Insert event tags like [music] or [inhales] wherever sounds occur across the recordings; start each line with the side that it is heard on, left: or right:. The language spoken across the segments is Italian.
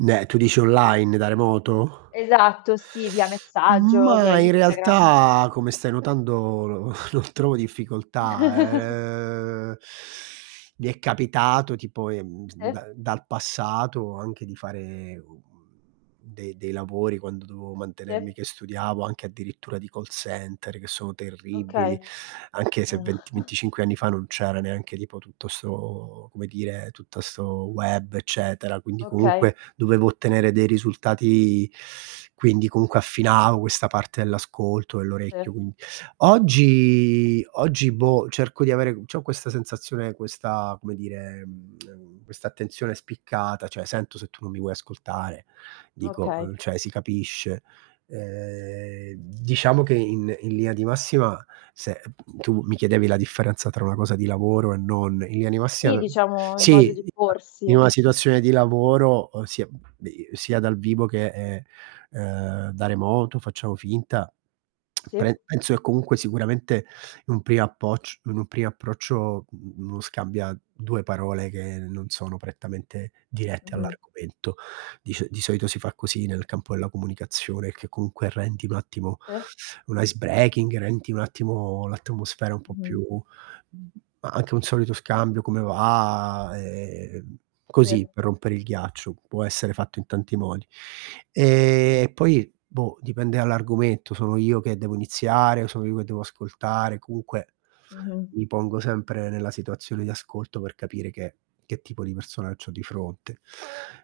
right: Né, tu dici online, da remoto?
left: Esatto, sì, via messaggio, via
right: Ma, in
left: Instagram.
right: realtà, come stai notando, no non trovo
left: [chuckles]
right: difficoltà, ehm, mi è capitato, tipo, ehm,
left: E
right: da dal passato, anche di fare, uhm, de dei lavori quando dovevo
left: Sì.
right: mantenermi che studiavo, anche addirittura di call center, che sono
left: Okay.
right: terribili, anche se vent
left: [chuckles]
right: 25 anni fa non c'era neanche tipo tutto 'sto come dire, tutta 'sto web eccetera, quindi
left: Okay.
right: comunque dovevo ottenere dei risultati quindi comunque affinavo questa parte dell'ascolto,
left: Sì.
right: dell'orecchio, quin oggi oggi boh, cerco di avere c'ho questa sensazione questa come dire, ehm, questa attenzione spiccata, cioè sento se tu non mi vuoi ascoltare. Dico
left: Okay.
right: ehm, cioè si capisce. Ehm, diciamo che in in linea di massima, se tu mi chiedevi la differenza tra una cosa di lavoro e non, in linea di massima
left: Sì,
right: d
left: diciamo il modo
right: sì
left: di
right: [unintelligible] in
left: porsi.
right: una situazione di lavoro, uhm, sia dei sia dal vivo che, ehm, ehm, da remoto, facciamo finta, [clicks tongue]
left: Sì.
right: pre penso che comunque, sicuramente in un primo appoc in un primo approccio u u uno scambia 2 parole che non sono prettamente dirette
left: Mh-mh.
right: all'argomento. Di scio di solito si fa così nel campo della comunicazione che comunque rendi un attimo
left: Sì.
right: un icebreaking, rendi un attimo l'atmosfera un po'
left: Mh-mh.
right: più mhmm, a anche un solito scambio: "Come va", ehm, così
left: Sì.
right: per rompere il ghiaccio, può essere fatto in tanti modi. E poi boh, dipende dall'argomento, sono io che devo iniziare o sono io che devo ascoltare, comunque
left: Mh-mh.
right: mi pongo sempre nella situazione di ascolto, per capire che che tipo di persona c'ho di fronte.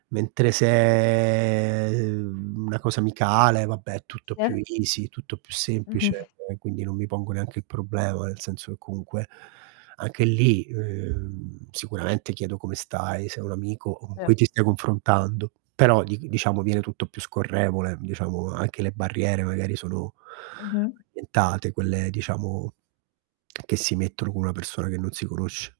right: Mentre se, ehm, una cosa amicale, vabbè è tutto
left: Sì.
right: più easy, è tutto più
left: Mh-mh.
right: semplice e quindi non mi pongo neanche il problema, nel senso che comunque anche lì, ehm, sicuramente chiedo come stai, sei un amico con cui
left: Sì.
right: ti stai confrontando, però dighi diciamo viene tutto più scorrevole, diciamo, anche le barriere magari sono [inhales]
left: Mh-mh.
right: [unintelligible] quelle, diciamo, che si mettono con una persona che non si conosce.